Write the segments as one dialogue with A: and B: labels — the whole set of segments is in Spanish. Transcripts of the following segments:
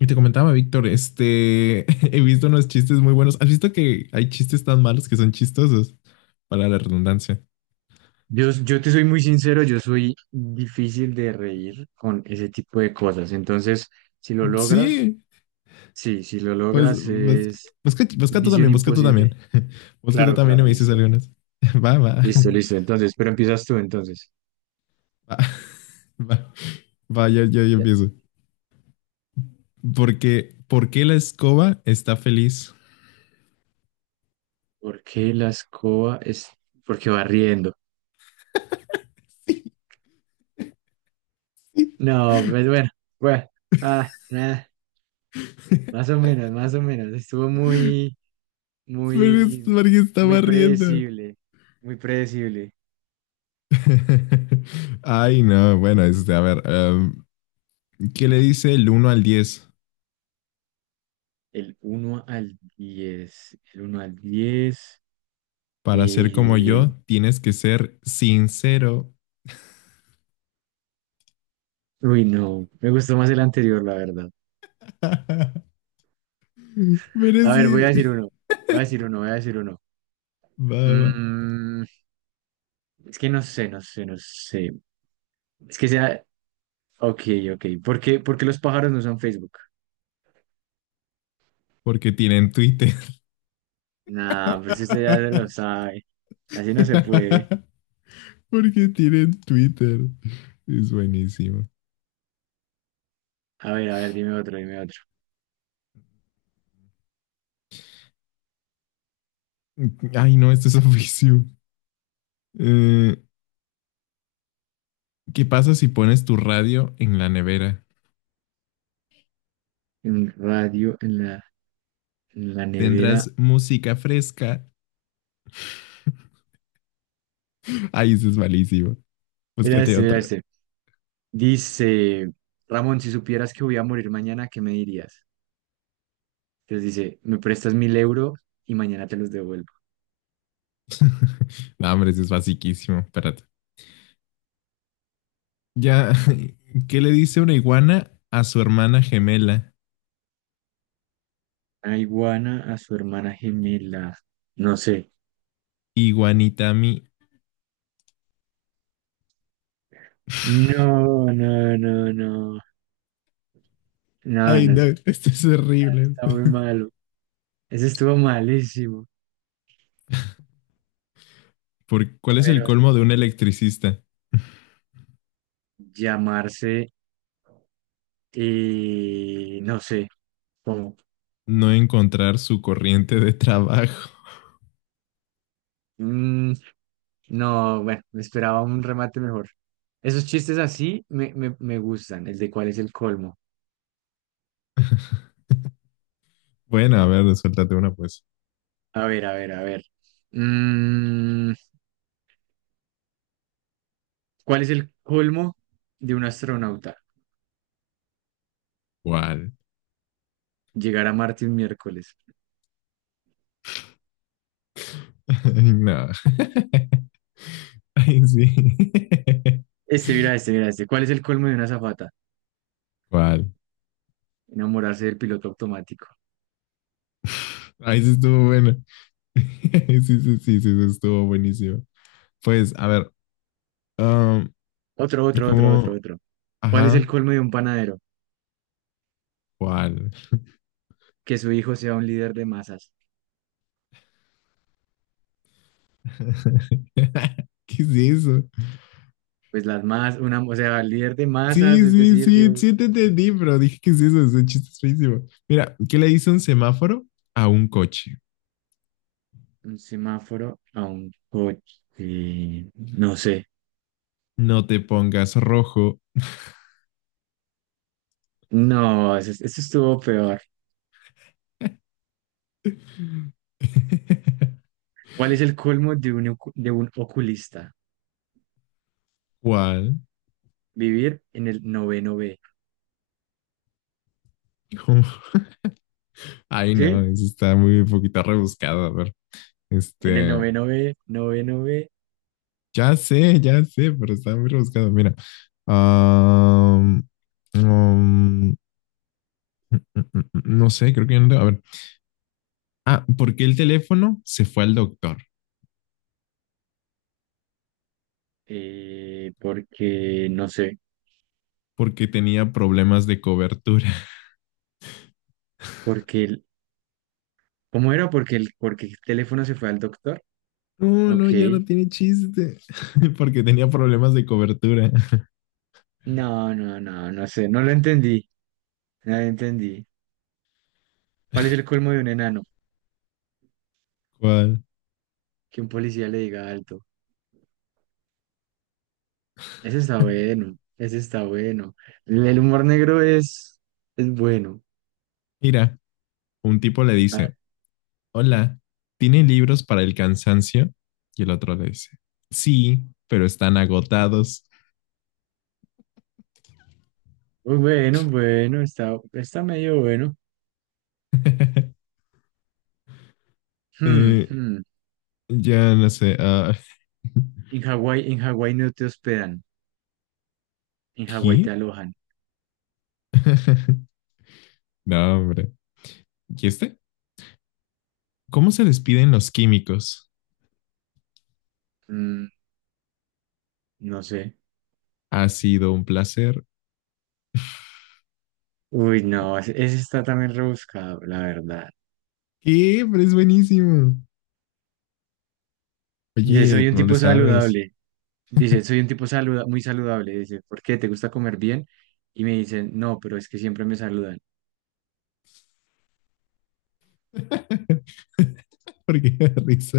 A: Y te comentaba, Víctor, he visto unos chistes muy buenos. ¿Has visto que hay chistes tan malos que son chistosos? Para la redundancia.
B: Yo te soy muy sincero, yo soy difícil de reír con ese tipo de cosas. Entonces, si lo logras,
A: Sí,
B: sí, si lo
A: pues,
B: logras
A: pues,
B: es
A: busca tú
B: misión
A: también, busca tú también.
B: imposible.
A: Busca tú
B: Claro,
A: también y
B: claro,
A: me dices
B: listo.
A: algunas. Va, va,
B: Listo, listo. Entonces, pero empiezas tú entonces.
A: va, va, va, yo
B: Ya.
A: empiezo. ¿Por qué la escoba está feliz?
B: ¿Por qué la escoba es porque va riendo? No, pues bueno, bueno, ah, más o menos, más o menos. Estuvo muy,
A: Pero es
B: muy,
A: porque
B: muy
A: estaba riendo.
B: predecible, muy predecible.
A: Ay, no, bueno, a ver, ¿qué le dice el uno al diez?
B: El uno al diez.
A: Para ser como
B: eh,
A: yo, tienes que ser sincero.
B: Uy, no. Me gustó más el anterior, la verdad.
A: Pero
B: A
A: es
B: ver, voy a decir
A: que...
B: uno. Voy a decir uno, voy a decir uno.
A: Va, va.
B: Mm, es que no sé, no sé, no sé. Es que sea. Ok, ok. ¿Por qué los pájaros no usan Facebook?
A: Porque tienen Twitter.
B: Nah, pero si usted ya se lo sabe. Así no se puede.
A: Porque tienen Twitter. Es buenísimo.
B: A ver, dime otro, dime otro.
A: Ay, no, esto es oficio. Eh, ¿Qué pasa si pones tu radio en la nevera?
B: Un radio en la nevera.
A: Tendrás música fresca. Ay, eso es malísimo.
B: Mira
A: Búscate
B: este, mira
A: otro.
B: este. Dice, Ramón, si supieras que voy a morir mañana, ¿qué me dirías? Entonces dice, me prestas 1.000 euros y mañana te los devuelvo.
A: No, hombre, eso es basiquísimo. Espérate. Ya, ¿qué le dice una iguana a su hermana gemela?
B: A iguana a su hermana gemela. No sé.
A: ¿Iguanitami?
B: No, no, no, no. No,
A: Ay,
B: no,
A: no,
B: eso
A: esto es horrible.
B: está muy malo. Eso estuvo malísimo.
A: ¿Por cuál
B: A
A: es
B: ver,
A: el
B: otro,
A: colmo de un
B: otro.
A: electricista?
B: Llamarse, no sé, cómo.
A: No encontrar su corriente de trabajo.
B: Mm, no, bueno, me esperaba un remate mejor. Esos chistes así me gustan, el de cuál es el colmo.
A: Bueno, a ver, suéltate una pues.
B: A ver, a ver, a ver. Mm, ¿Cuál es el colmo de un astronauta?
A: ¿Cuál?
B: Llegar a Marte un miércoles.
A: Ay, no. Ay, sí.
B: Este, mira, este, mira, este. ¿Cuál es el colmo de una azafata?
A: ¿Cuál?
B: Enamorarse del piloto automático.
A: Ay, sí estuvo bueno. Sí, sí, sí, sí, sí, estuvo buenísimo. Pues, a ver, um,
B: Otro, otro, otro, otro,
A: ¿cómo?
B: otro. ¿Cuál es el
A: Ajá,
B: colmo de un panadero?
A: ¿cuál?
B: Que su hijo sea un líder de masas.
A: ¿Qué es eso?
B: Pues las masas, una, o sea, líder de masas,
A: Sí,
B: es
A: sí,
B: decir, de
A: sí, sí te entendí, pero dije, ¿qué es eso? Es un chiste, es feísimo. Mira, ¿qué le dice un semáforo a un coche?
B: un semáforo a un coche. No sé.
A: No te pongas rojo.
B: No, eso estuvo peor. ¿Cuál es el colmo de un, de un oculista?
A: ¿Cuál?
B: Vivir en el noveno B.
A: ¿Cómo? Ay, no,
B: ¿Sí?
A: eso está muy un poquito rebuscado. A ver,
B: En el
A: este,
B: noveno B,
A: ya sé, pero está muy rebuscado. Mira, am, am, mm, mm, mm, no sé, creo que no. A ver, ah, ¿por qué el teléfono se fue al doctor?
B: porque no sé,
A: Porque tenía problemas de cobertura.
B: porque el, ¿cómo era? Porque el teléfono se fue al doctor.
A: No,
B: Ok.
A: no, ya no tiene chiste. Porque tenía problemas de cobertura.
B: No, no, no, no sé, no lo entendí. No lo entendí. ¿Cuál es el colmo de un enano?
A: ¿Cuál?
B: Que un policía le diga alto. Ese está bueno, ese está bueno. El humor negro es bueno.
A: Mira, un tipo le
B: Ah,
A: dice, hola, ¿tiene libros para el cansancio? Y el otro le dice, sí, pero están agotados.
B: bueno, bueno, está, está medio bueno. Hmm,
A: eh,
B: hmm.
A: ya no sé,
B: En Hawái no te hospedan, en Hawái te
A: ¿qué?
B: alojan.
A: No, hombre. ¿Y este? ¿Cómo se despiden los químicos?
B: Mm, no sé.
A: Ha sido un placer.
B: Uy, no, ese está también rebuscado, la verdad.
A: ¿Qué? Pero es buenísimo.
B: Dice,
A: Oye,
B: soy un
A: no le
B: tipo
A: sabes.
B: saludable. Dice, soy un tipo saluda muy saludable. Dice, ¿por qué? ¿Te gusta comer bien? Y me dicen, no, pero es que siempre me saludan.
A: ¿Por qué da risa?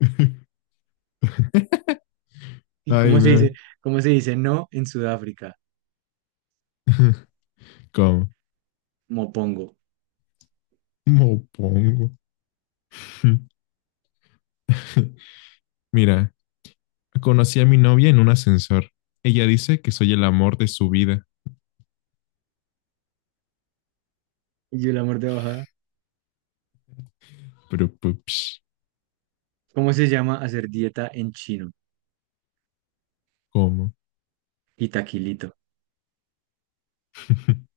B: ¿Y
A: Ay,
B: cómo se
A: no.
B: dice? ¿Cómo se dice no en Sudáfrica?
A: ¿Cómo?
B: Mopongo.
A: ¿Cómo pongo? Mira, conocí a mi novia en un ascensor. Ella dice que soy el amor de su vida.
B: Y yo el amor de bajada.
A: Pero, pues,
B: ¿Cómo se llama hacer dieta en chino?
A: ¿cómo?
B: Y taquilito.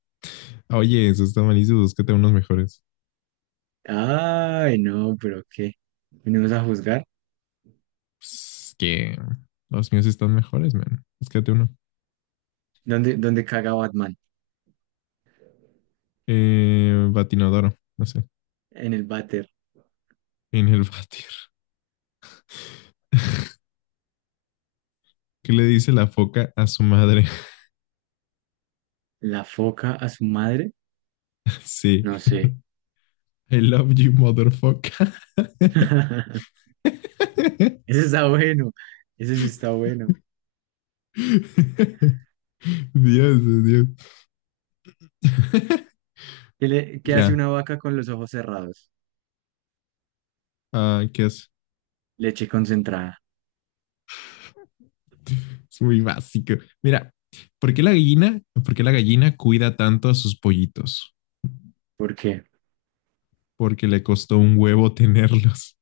A: Oye, eso está malísimo. Búscate unos mejores.
B: Ay, no, pero ¿qué? ¿Venimos a juzgar?
A: Pues, que los míos están mejores, man. Búscate uno.
B: ¿Dónde caga Batman?
A: Batinodoro, no sé.
B: En el váter.
A: En el batir. ¿Qué le dice la foca a su madre?
B: La foca a su madre,
A: Sí.
B: no sé.
A: I love you, motherfucker.
B: Ese está bueno, ese sí está bueno.
A: Dios, Dios.
B: ¿Qué, le- qué hace
A: Ya,
B: una vaca con los ojos cerrados?
A: ah, ¿qué es?
B: Leche concentrada.
A: Es muy básico. Mira, ¿por qué la gallina cuida tanto a sus pollitos?
B: ¿Por qué?
A: Porque le costó un huevo tenerlos.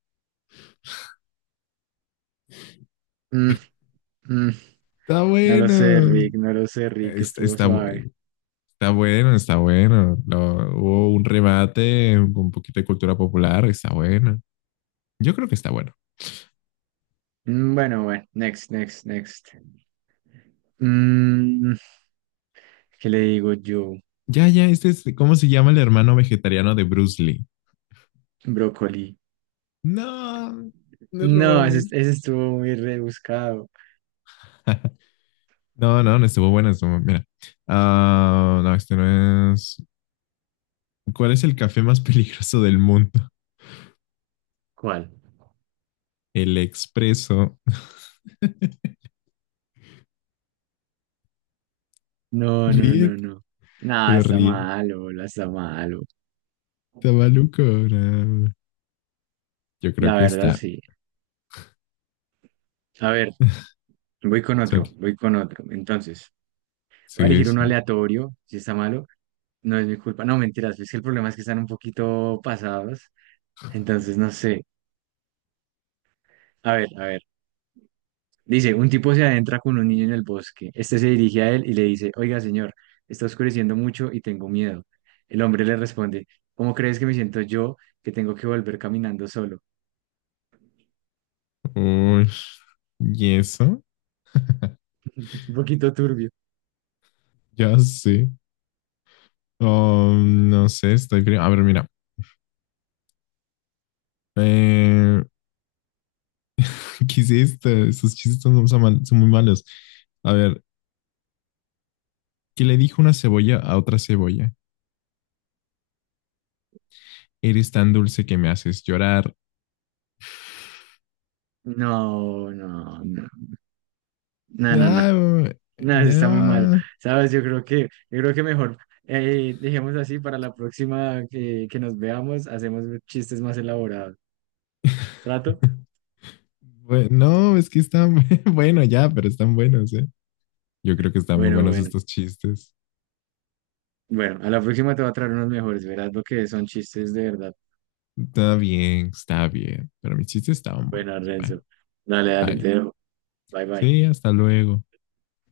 B: Mm, mm.
A: Está
B: No lo sé,
A: bueno.
B: Rick, no lo sé, Rick,
A: Está,
B: estuvo
A: está,
B: suave.
A: está bueno, está bueno. Hubo un remate con un poquito de cultura popular. Está bueno. Yo creo que está bueno.
B: Bueno, bueno, next, next, next. Mm, ¿Qué le digo yo?
A: Ya, ya, ¿cómo se llama el hermano vegetariano de Bruce Lee?
B: Brócoli.
A: No, me
B: No,
A: robaron
B: ese,
A: el.
B: ese estuvo muy rebuscado.
A: No, no, no estuvo buena. Mira. Ah, no, este no es. ¿Cuál es el café más peligroso del mundo?
B: ¿Cuál?
A: El expreso.
B: No, no,
A: Ríe,
B: no, no. Nada,
A: pero
B: está
A: ríe.
B: malo, bola, está malo.
A: Está maluco. No. Yo creo
B: La
A: que
B: verdad,
A: está.
B: sí. A ver, voy con otro,
A: Sol-
B: voy con otro. Entonces, voy a
A: Sí,
B: elegir
A: sí.
B: uno aleatorio, si está malo. No es mi culpa. No, mentiras, es que el problema es que están un poquito pasados. Entonces, no sé. A ver, a ver. Dice, un tipo se adentra con un niño en el bosque. Este se dirige a él y le dice, oiga, señor, está oscureciendo mucho y tengo miedo. El hombre le responde, ¿cómo crees que me siento yo que tengo que volver caminando solo?
A: Uy, ¿y eso?
B: Es un poquito turbio.
A: Ya sé. Oh, no sé, A ver, mira. Eh, ¿qué es esto? Esos chistes son, son muy malos. A ver, que le dijo una cebolla a otra cebolla, eres tan dulce que me haces llorar.
B: No, no, no, no, no, no,
A: Ah,
B: no, eso está muy malo,
A: no.
B: ¿sabes? yo creo que mejor, dejemos así para la próxima que nos veamos, hacemos chistes más elaborados, ¿trato?
A: Bueno, no, es que están, bueno ya, pero están buenos, ¿eh? Yo creo que están muy
B: Bueno,
A: buenos
B: bueno,
A: estos chistes.
B: bueno, a la próxima te voy a traer unos mejores, verás lo que son chistes de verdad.
A: Está bien, pero mis chistes estaban buenos.
B: Bueno,
A: Bye,
B: Renzo, dale, dale, te
A: bye.
B: dejo, bye, bye.
A: Sí, hasta luego.